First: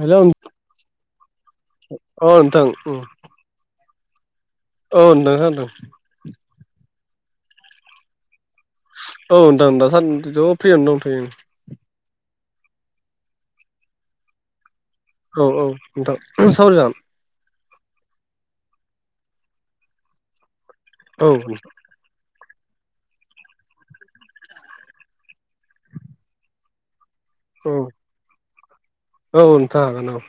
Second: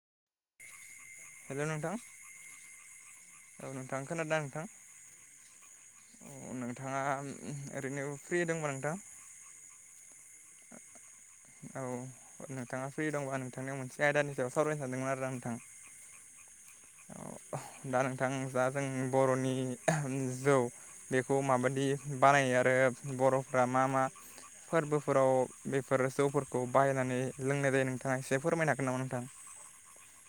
Hello hello नोंथां नोंथां अ नोंथां उम औ नोंथां खोनादोना नोंथां? औ नोंथां खोनादों। नोंथाङा ओरैनो फ्रि दंबा नोंथां औ नोंथां दा सानदिथ' फ्रियावनो दंथयो ओं। औ नोंथाङा फ्रि दंबा नोंथांनिआव मोनसे आयदानि सायाव सावरायनो सानदोंमोन आरोना औ नोंथां औ नोंथां सावराय जागोन। औ दा नोंथां दा जों बर'नि जौ औ बेखौ माबादि बानायो आरो बर'फ्रा मा मा फोरबो फोराव बेफोर जौफोरखौ बाहायनानै औ लोंनाय जायो नोंथाङा एसे फोरमायनो हागोन नामा नोंथां‌? औ नोंथां हागोन औ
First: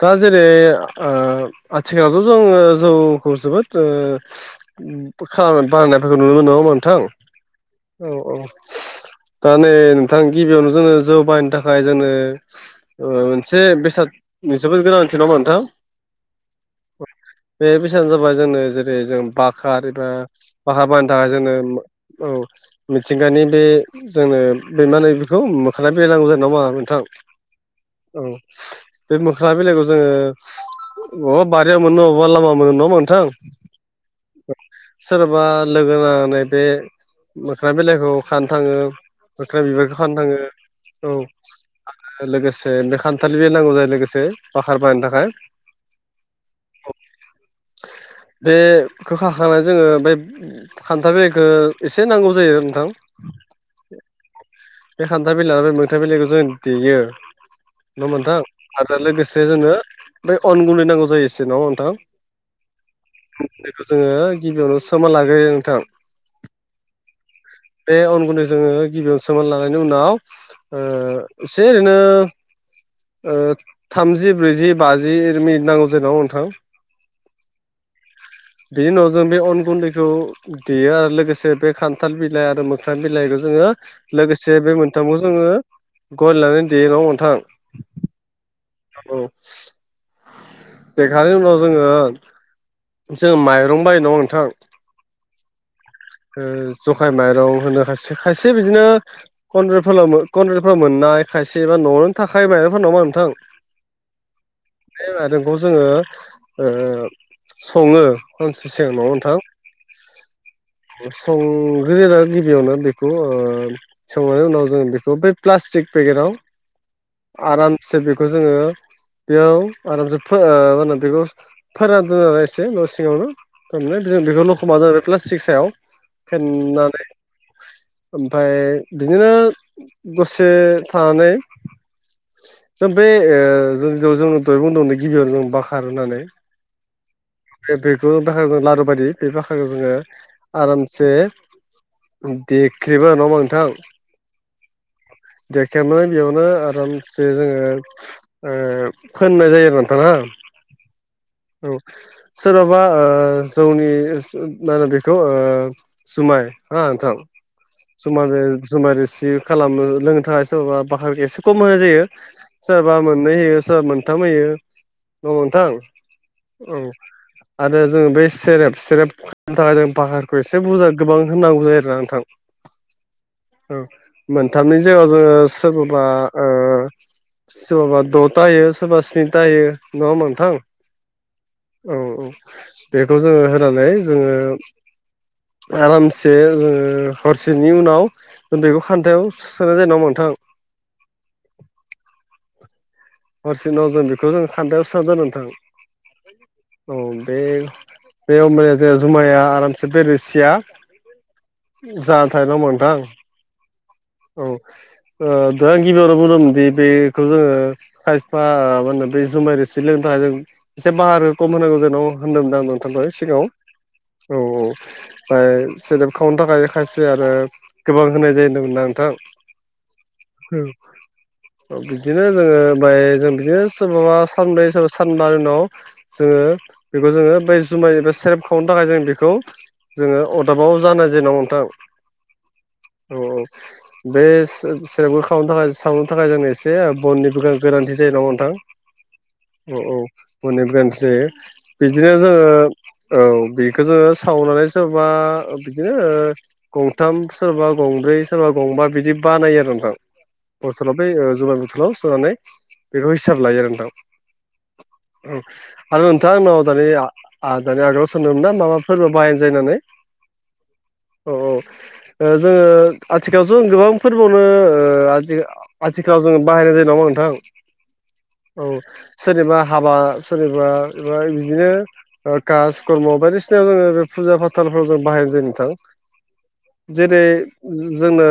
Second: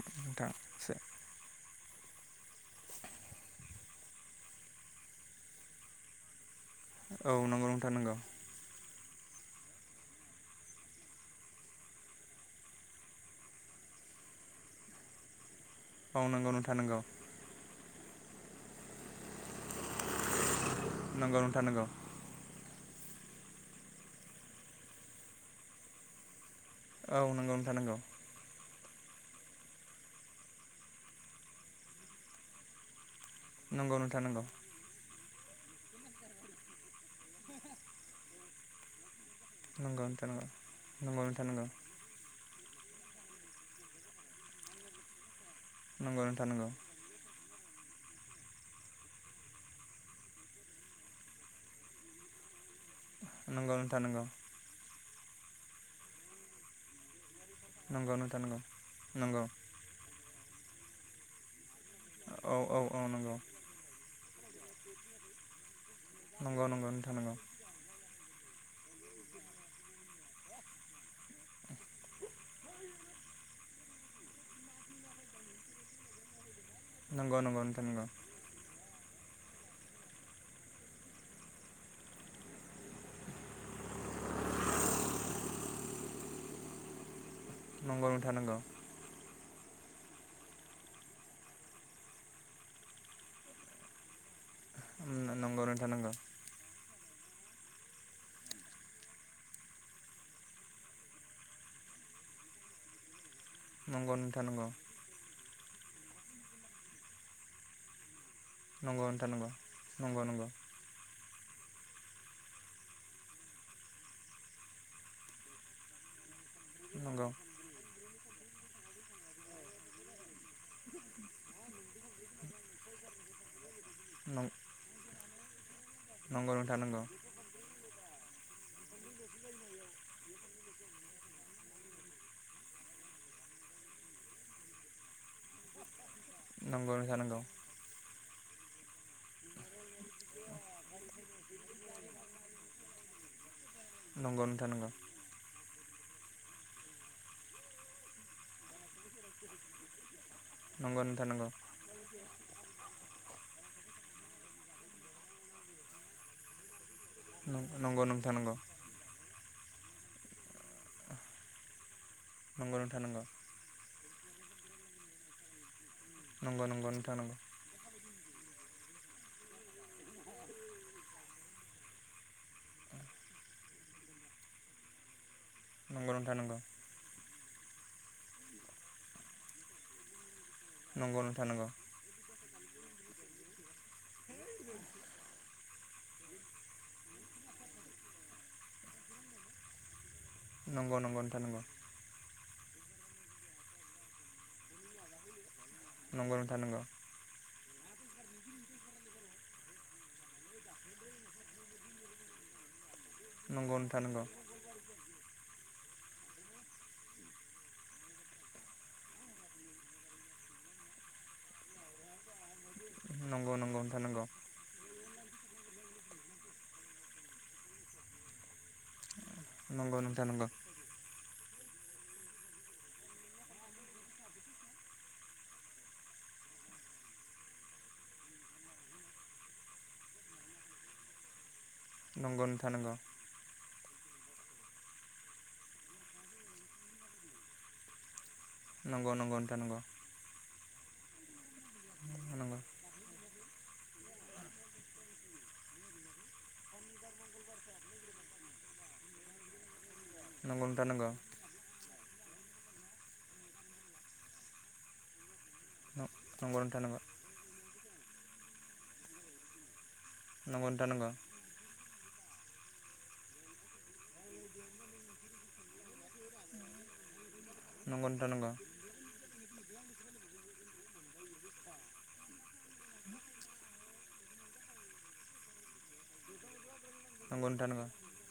दा जेरै ओ आथिखालावथ' जोङो जौखौ जोबोद ओ बोखा बानायनायफोरखौ नुनो मोन नोंथां औ नंगौ नोंथां नंगौ औ दा नै नोंथां गिबियावनो जोङो जौ बाहायनो थाखाय जोंनो मोनसे बेसादनि जोबोद गोनांथि नामा नोंथां। औ नंगौ नोंथां नंगौ। बे बैसागु जाबा जोङो जेरै जों बाक्रा एबा बाखार बानायनो थाखाय नंगौ नोंथां जोंनो नंगौ औ मिथिंगानि बे जोंनो बे मा होनो बेखौ मोखा बेरायनांगौ जा जादों नामा नोंथां औ नंगौ नोंथां नंगौ औ बे मोखोना बिलाइखौ जोङो बबेबा बारियाव मोनो बबेबा लामा मोनो नङा होनबा नोंथां। नंगौ नोंथां नंगौ सोरबा लोगो नांनानै बे मोखोना बिलाइखौ खानो थाङो मोखोना बिबार नंगौ थाङो नोंथां नंगौ औ नंगौ नोंथां नंगौ थाङो लोगोसे बे खान्थाल बिलाइ बे नांगौ जायो लोगोसे बाखार बाहायनो थाखाय। नंगौ नोंथां नंगौ। [inaudible] बेखौ खाखानानै जोङो बे खान्थाल बिलाइखौ एसे नांगौ जायो। नोंथां नंगौ नोंथां नंगौ। बे खान्थाल बिलाय आलो मोखोना बिलाइखौ जों देयो। नङा नंगौ नोंथां नंगौ आरो नंगौ लोगोसे जोंनो बै अन गुन्दै नांगौ जायो एसे नङा नोंथां औ औ औ नंगौ। बेखौ जोङो गिबियावनो सोमना लाग्रोयो नोंथां। नंगौ नंगौ नोंथां नंगौ। बे अन गुन्दै जोङो गिबियावनो सोमना लानायनि उनाव एसे ओरैनो थामजि ब्रैजि बाजि मिनिट नांगौ जेनबा नोंथां। नंगौ नगौ नोंथां नंगौ। बिनि उनाव जों बे अन गुन्दैखौ देयो आरो लोगोसे बे खान्थाल बिलाइ आरो मोखोना बिलाइखौ जोङो लोगोसे बे मोनथामखौ जोङो गल लानानै देयो नङा होनबा नोंथां। नंगौ नोंथां नंगौ। औ। देखांनायनि उनाव जोङो जों माइरं बायो नङा होनबा नोंथां। नंगौ नोंथां नांगौ। जखाय माइरं होनो खायसे खायसे बिदिनो कन्नेत कन्रेतफोराव मोननाय खायसे न'आवनो थाखायो माइरंफोर नङा होनबा नोंथां। नंगौ नोंथां नंगौ। बेखौ जोङो सङो। सानसे सिगां नंगौ नङा नोंथां नंगौ नंगौ नंगौ। संग्रोयो आरो गिबियावनो बेखौ संनायनि उनाव जोङो बेखौ बे प्लास्टिक पेकेटाव नंगौ आरामसे बेखौ जोङो बेयाव आरामसे मा होनो बेखौ फोरानदनानै आरो एसे न' सिङावनो। थारमान जों बेखौ लखबनानै दोनानै प्लासत्कि सायाव नंगौ नंगौ नोंथां फेनानै नंगौ ओमफ्राय बिदिनो दसे थानानै जों बे जोंयाव जों दहाय बुदोंमोन गिबियाव जों बोखारनानै नंगौ नोंथां नंगौ बेखौ। बाखा जों लारु बायदि बे बाखाखौ जोङो आरामसे देख्रेबा नङा होनबा नोंथां। नंगौ नोंथान नांगौ। देख्रेबनानै बेयावनो आरामसे जोङो फोननाय जायो आरो नोंथां नोंथां नंगौ औ सोरबाबा जौनि मा होनो बेखौ जुमाय हा नोंथां नंगौ जुमाय नोंथां नंगौ जुमाय रोसि खालामो लोंनो थाखाय सोरबा बाख्रा एसे खम होनाय जायो। नंगौ सोरबा नोंथां नंगौ मोननै होयो सोरबा मोनथाम होयो न होनबा नंगौ नोंथां औ नोंथां आरो जों बे सेरेप सेरेप खालामनो थाखाय जों बाहारखौ एसे बुरजा गोबां होननांगौ जायो आरोना नोंथां। औ मोनथामनि जायगायाव जोङो सोरखौबा नंगौ सोरबाबा द'था होयो सोरबा स्निथा होयो नङा होनबा नोंथां। नंगौ नोंथां नंगौ। औ बेखौ जोङो होनानै जोङो। आरामसे जों हरसेनि उनाव बेखौ खान्थायाव सोनाय जायो नामा नोंथां। नंगौ नंगौ नोंथां नंगौ। हरसे उनाव जों बेखौ जों खान्थायाव सोना दोनो नों थां नंगौ नोंथां नंगौ औ बे बे होमबानिया जोंना जुमाया आरामसे बे रोसिया जानथाया मोनथां। नंगौ नोंथां नंगौ औ ओ दा आं गिबियावनो बुंदोंमोनदि बेखौ जोङो खायफा मा होनो बै जुमाय रोसि लोंनो थाखाय जों एसे बाखारखो खम होनांगौ होनदोंमोन दां ना आं नोंथांखौ सिगाङाव नंगौ नंगौ नोंथां नंगौ औ औ। ओमफ्राय सेेरेप खावनो थाखाय खायसे आरो गोबां होनाय जायो होनदोंमोन ना। नंगौ नोंथां नंगौ। बिदिनो जोङो ओमफाय जों बिदिनो सोरबाबा सानब्रै सोरबा सानबानि उनाव जोङो बेखौ जोङो बै जुमाय एबा सेरेब खावनो थाखाय जों बेखौ जोङो अरदाबाव जानो जेन'बा नोंथां नंगौ नोंथां नंगौ औ बे से सेरेबखौ खावनो थाखाय सावनो थाखाय जोंनो एसे बननिबो गोनांथि जायो नङा होमबा नोंथां नंगौ नंगौ नोंथां औ नंगौ औ बननिबो गोन जे बिदिनो जोङो औ बेखौ जोङो सावनानै सोरबा बिदिनो ओ गंथाम सोरबा गंब्रै सोरबा गंबा बिदि बानायो आरो नोंथां नंगौ नंगौ नोंथां बथलाव बै नंगौ जुमाय बथलाव नानै बेखौ हिसाब लायो आरो नोंथां औ आरो नोंथाङा नंगौ आंनाव नोंथां दानि आ दानि आगोलाव सोंदोंमोन ना मा मा फोरबोआव बाहायनाय जायो होनानै नंगौ नोंथां नंगौ ओ जोङो आथिखालावथ' जों गोबां फोरबोआवनो ओ आथिखालाव जोङो बाहायनाय जायो नङा होमबा नोंथां नंगौ नोंथां नंगौ औ सोरनिबा हाबा सोरनिबा बिदिनो कास कर्म बायदिसिनायाव जोङो बे फुजा फाथाल जों बाहायनाय जायो नोंथां जेरै नंगौ नोंथां नंगौ जोंनो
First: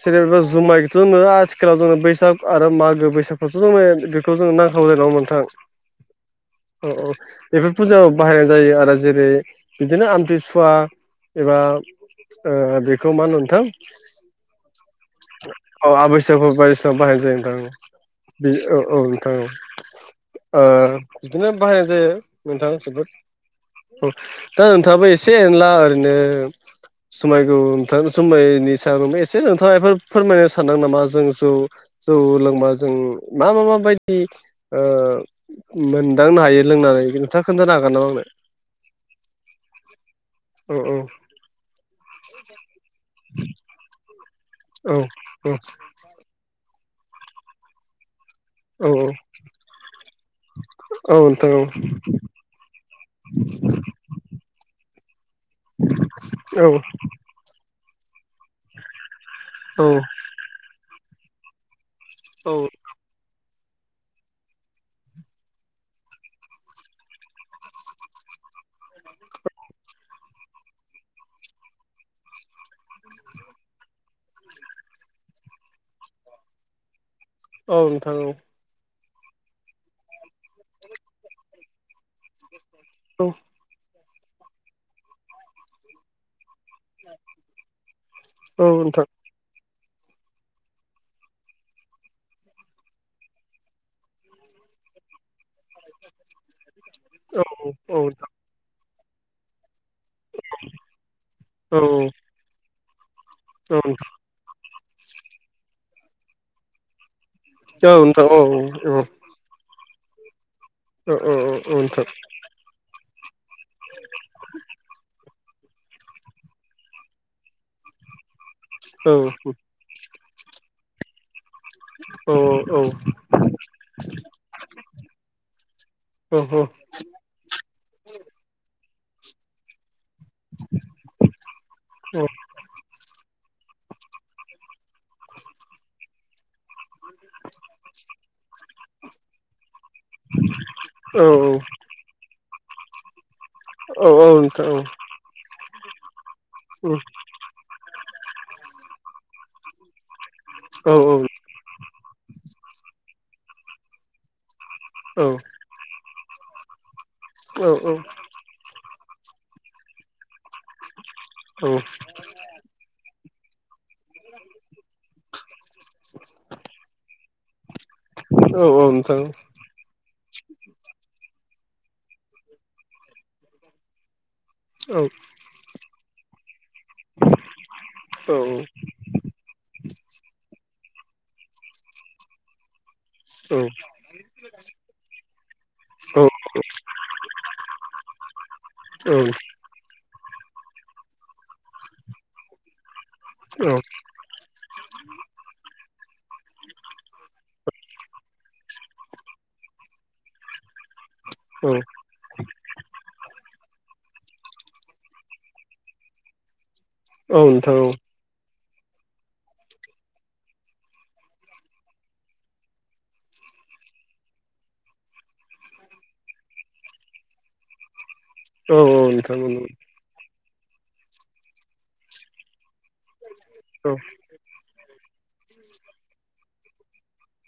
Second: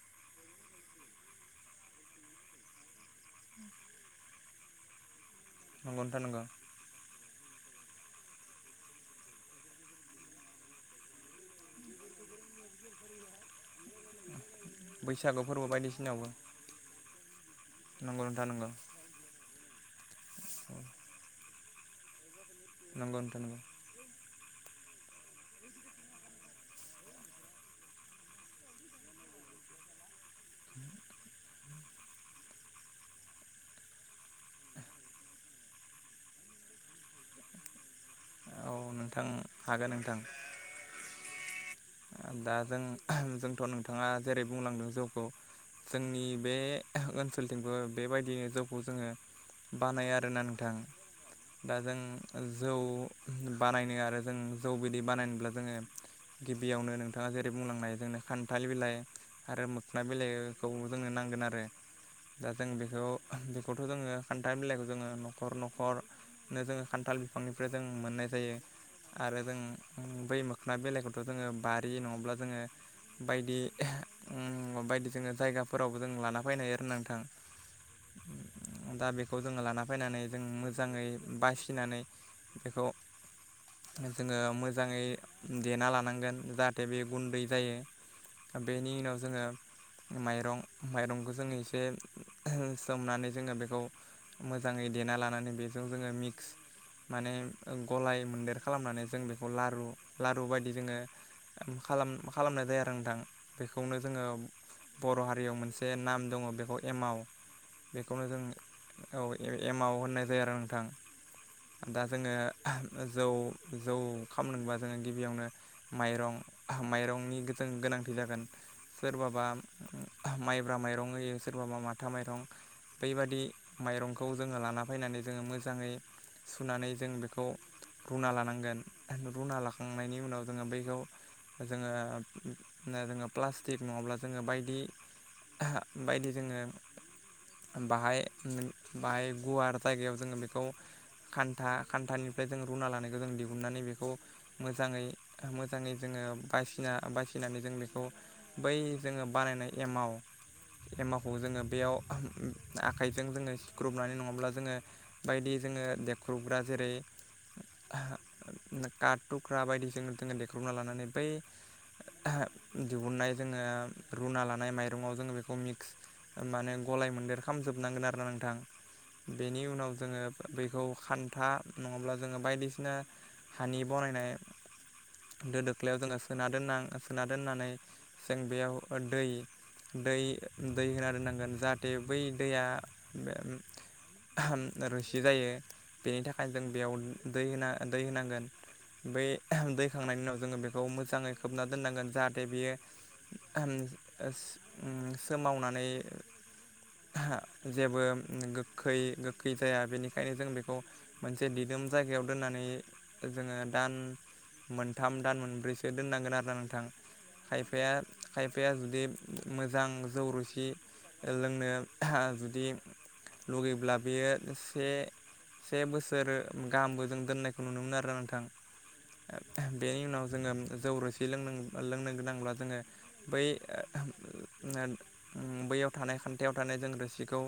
सेरेब बा जुमायखौथ' आथिखालाव जोङो बैसाग आरो मागो बैसागावथ' बेखौ जोंनो नांखागौ [unintelligible] नोंथां नंगौ नोंथां नंगौ औ औ बेफोर फुजायाव बाहायनाय जायो आरो जेरै बिदिनो आमथिसुवा एबा ओ बेखौ मा होनो नोंथां बैसागु फोरबो औ बायदिसिनायावबो [unintelligible] बायदिसिनायाव बाहायनाय जायो नोंथां नंगौ नोंथां बे नंगौ औ औ नोंथां औ ओ बिदिनो बाहायनाय जायो नोंथां‌‌ जोबोद नंगौ नोंथां नंगौ दा नोंथाङाबो एसे एनला ओरैनो जुमायखौ नोंथां जुमायनि सायाव एसे नोंथाङा एबा फोरमायनो सानदों नामा जों जौ जौ लोंबा जों जों मा मा माबायदि ओ मोनदांनो हायो लोंनानै नोंथाङा खोन्थानो हाग नामा आंनो औ नोंथां हागोन नोंथां औ दा जों जोंथ' नोंथाङा जेरै बुंलांदों जौखौ जोंनि बे ओनसोलथिंबो बेबायदिनो जौखौ जोङो बानायो आरोना नोंथां औ नोंथां औ दा जों जौ बानायनो आरो जों जौ बिदि बानायनोब्ला जोङो औ गिबियावनो नोंथाङा जेरै बुंलांनाय जोंनो खान्थाल बिलाइ आरो औ मोखोना बिलाइखौ जोंनो नांगोन आरो दा जों औ बेखौ खौथ' जोङो खान्थाल बिलाइखौ जोङो न'खर न'खर नो जोङो खान्थाल बिफांनिफ्राय जों मोननाय जायो आरो जों बै मोखोना बिलाइखौ जोङो बारि नङाब्ला जोङो बायदि उम बायदि जोङो जायगाफोरावबो जों लाना फैनो हायो आरो ना नोंथां औ नोंथां औ दा बेखौ जोङो लाना फैनानै जों मोजाङै बासिनानै बेखौ औ जोङो मोजाङै देना लानांगोन जाहाथे बे गुन्दै जायो औ बेनि नोंथां उनाव जोङो माइरं माइरंखौ जोङो एसे सोमनानै जोङो बेखौ मोजाङै देना लानानै बेजों जोङो मिक्स माने गलाय मोनदेर खालामनानै जों बेखौ लारु बिदि जोङो खालाम मा खालामनाय जाया आरो नोंथां बेखौनो जोङो बर' हारियाव मोनसे नाम दङ बेखौ एमाव औथ औ औ एम आव होननाय जायो आरो नोंथां औ औ दा नोंथां जोङो जौ जौ खामदोंबा जोङो गिबियावनो माइरं माइरंनि गोनांथि जागोन औ सोरबाबा माइब्रा माइरं होयो सोरबाबा माथा माइरं बैबादि माइरंखौ जोङो लाना फैनानै जोङो मोजाङै औ सुनानै जों बेखौ रुना लानांगोन रुना लाखांनायनि उनाव जोङो बैखौ औ जोङो जोङो प्ला स्टिक नङाब्ला जोङो बायदि बायदि जोङो बाहाय बाहाय गुवार जायगायाव जोङो बेखौ औ औ खान्था खान्थानि फ्राय जों रुना लानायखौ जों दिहुनन्नानै औ बेखौ नोंथां मोजाङै मोजाङै जोङो बायसिना बासिनानै जों बेखौ बै जोङो बानायनाय एमाव औ एमावखौ जोङो बेयाव आखाइजों जोङो सिख्रुबनानै नङाब्ला जोङो औ बायदि जोङो देख्रुबग्रा जेरै औ औ काट थुख्रा बायदिजों जोङो देख्रुबना लानानै बै औ दिहुननाय जोङो रुना लानाय माइरं आव जोङो बेखौ मिक्स माने गलाय मोन्देर खालामजोब हाबनांगोन आरोना नोंथां औ नोंथां बेनि उनाव जोङो बैखौ खान्था नङाब्ला जोङो बायदिसिना हानि बनायनाय औ दो दोख्लायाव जोङो सोना दोन सोना दोननानै जों बेयाव दै दै दै होना दोननांगोन जाहाथे बै दैया रुसि जायो बेनि थाखायनो जों बेयाव दै होना दै होनांगोन बै औ दैखांनायनि उनाव जोङो बेखौ मोजाङै खोबना दोननांगोन जाहाथे बियो ओं सोमावनानै जेबो गोखै गोखै जाया बेनिखायनो ओंखायनो जों बेखौ मोनसे दिदोम जायगायाव दोननानै जोङो दान मोनथाम दान मोनब्रैसो दोननांगोन आरोना नोंथां नोंथां खायफाया खायफा बिफाया जुदि मोजां जौ रुसि लोंनो जुदि लुुबैब्ला बेयो एसे से बोसोर गाहामबो जों दोननायखौ नुनो मोनो आरो नों औ औ नोंथां जोङो जौ रोसि लो लोंनो गोनांब्ला जोङो बै बैयाव थानाय खान्थायाव थानाय जों रोसिखौ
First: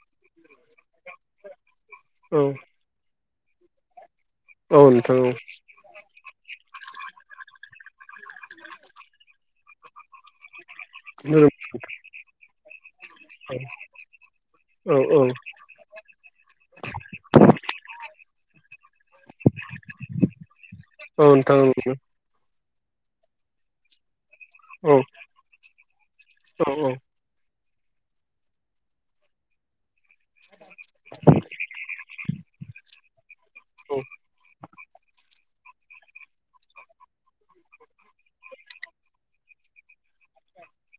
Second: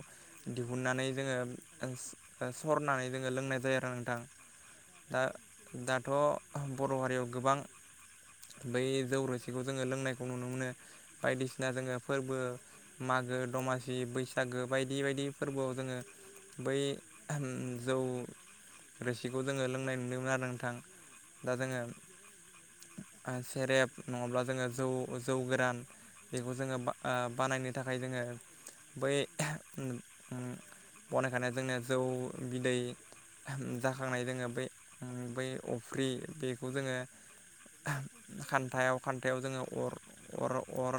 दिहुननानै जोङो सरनानै जोङो लोंनाय जायो आरो नोंथां औ दा नोंथां दाथ' बर' हारियाव गोबां [inaudible] बिखौ जोङो लोंनायखौ नुनो मोनो औ औ बायदिसिना जोङो फोरबो मागो दमासि बैसागो औ बायदि बायदि फोरबोआव जोङो बै जौ रोसिखौ जोङो लोंनाय नुदोंमोन आरो नोंथां [inaudible] ओ सेरेब नङाब्ला जोङो जौ जौ गोरान बेखौ जोङो ओ बानायनो थाखाय जोङो बै ओम बनायखानाय जोंनिया जौ बिदै जाखांनाय जोङो बै बै अफ्रि बेखौ जोङो खान्थायाव खान्थायाव जोङो अर अर अर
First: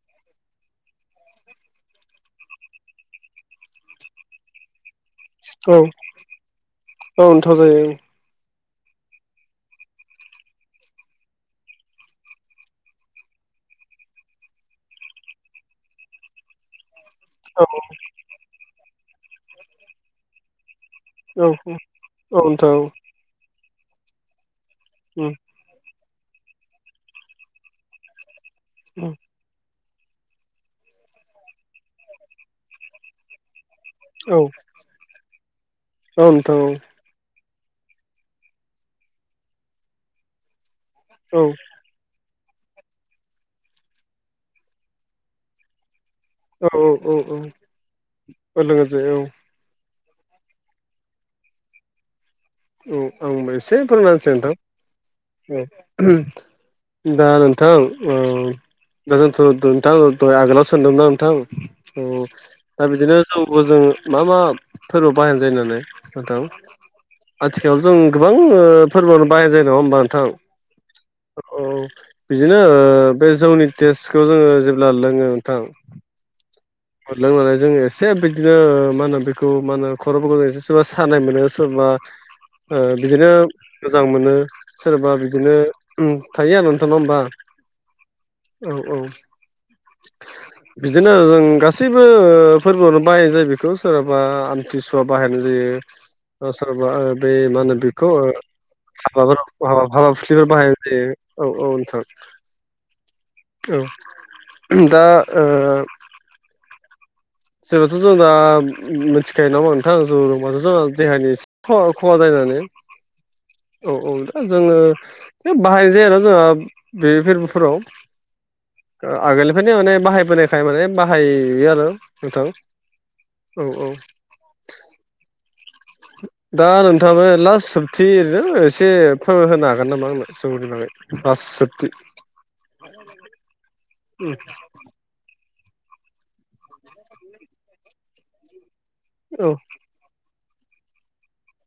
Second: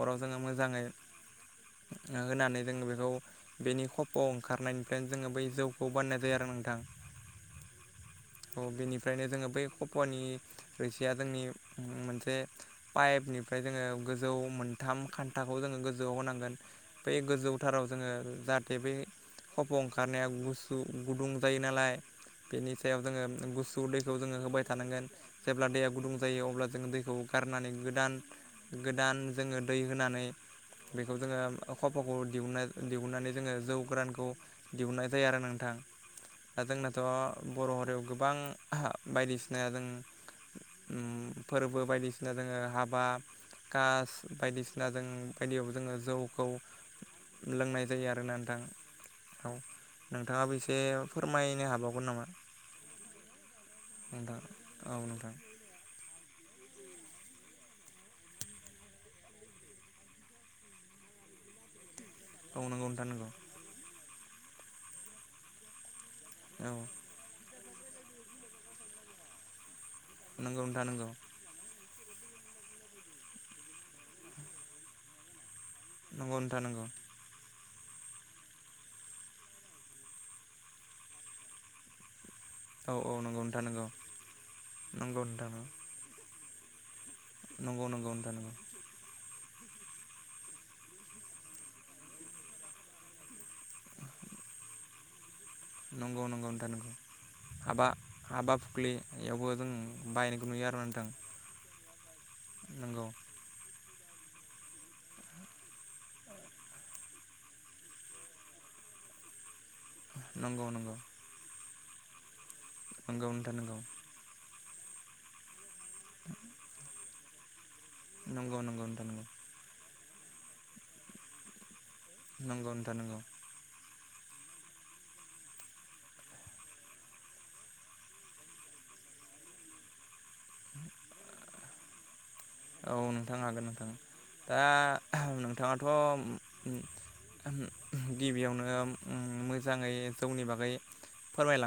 अराव जोङो मोजाङै [inaudible] होनानै जोङो बेखौ बेनि खफ'आव ओंखारनायनिफ्राय जोङो बै जौखौ बानायनाय जायो आरो नोंथां नोंथां जायो औ बेनिफ्रायनो जोङो बै खफ'नि रोसिया जोंनि मोनसे पाइपनिफ्राय जोङो गोजौ मोनथाम खान्थाखौ जोङो गोजौआव होनांगोन बै औ गोजौथाराव जोङो जाहाथे बै खफ' ओंखारनाया गु सु गुदुं जायो नालाय औ बेनि नोंथां सायाव औ जोङो गुसु दैखौ जोङो होबाय थानांगोन जेब्ला दैया गुदुं जायो अब्ला जोङो दैखौ गारनानै गोदान औ गोदान जोङो दै होनानै बेखौ जोङो खफ'खौ दिहुन दिहुननानै जोङो जौ गोरानखौ नोंथां दिहुननाय जायो आरो नोंथां दा औ जोंनाथ' बर' हारियाव गोबां बायदिसिना जों औ फोरबो बायदिसिना बायदिना जोङो हाबा कास बायदिसिना जों बायदियाव जोङो जौ खौ औ औ लोंनाय जायो आरोना औ लोगोसे औ नोंथां नोंथाङाबो एसे फोरमायनो हाबावगोन नामा औ आंबो एसे फोरमानोसै नोंथां नोंथां औ दा नोंथां दा दोनथ' दों नोंथां दहाय आगोलाव सोंदोंमोनना नोंथां औ नंगौ दा नोंथां बिदिनो नंगौ जौबो जों मा मा फोरबो बाहायनाय जायो नालाय नोंथां औ आथिखालाव जों गोबां फोरबोआवनो बाहाय जायो नङा होमबा नोंथां नंगौ नोंथां नंगौ औ बिदिनो बे जौनि टेस्थ खौ जोङो जेब्ला लोङो नोंथां नोंगौ नोंथां नोंगौ हरलोंनानै जोंङो एसे बिदिनो मा होनो बेखौ मा होनो खर'फोरखौ जों एसे सोरबा सानाय मोनो सोर बा ओ औ औ बिदिनो नंगौ नोंथां नंगौ मोजां मोनो सोरबा नंगौ नोंथां बिदिनो थायो आथ' नङा होमबा नंगौ नंगौ नोंथां नंगौ औ औ बिदिनो जों गा सैबो ओ फोरबोआवनो बाहायनाय जायो बेखौ सोरहाबा आमथिसुवा बाहायनाय यो नंगौ नंगौ ओ नोंथां सोरबा नंगौ बे मा होनो हाबा बेखौ हाबा फुख्लियावबो जों माबानाव हाबा बायनायखौ [unintelligible] नुयो बाहायनाय आरो नोंथां जायो औ औ नोंथां नंगौ औ दा ओ जेब्लाथ' जों दा मिथिखायो नामा नोंथां जौ लोबाथ' नंगौ नंगौ जोंहख देहानि खहा खहा जायो होनानै नंगौ नोंथां नंगौ जोङो बाहायनाय जायो आरो जोंहा बे फोरबोफोराव नंगौ नंगौ नोंथां नंगौ आगोलनिफ्रायनो माने बाहायबोनायखाय माने बाहाययो आरो नोंथां नंगौ नोंथां नंगौ औ औ दा नोंथाङा लास्ट सोबथि ओरैनो एसे होनो हागोन नामा आंनो जौनि बागै लास्थ औ जोबथि नोंथां हागोन नोंथां दा नोंथाङाथ' गिबियावनो उम औ मोजाङै जौनि बागै फोरमायलां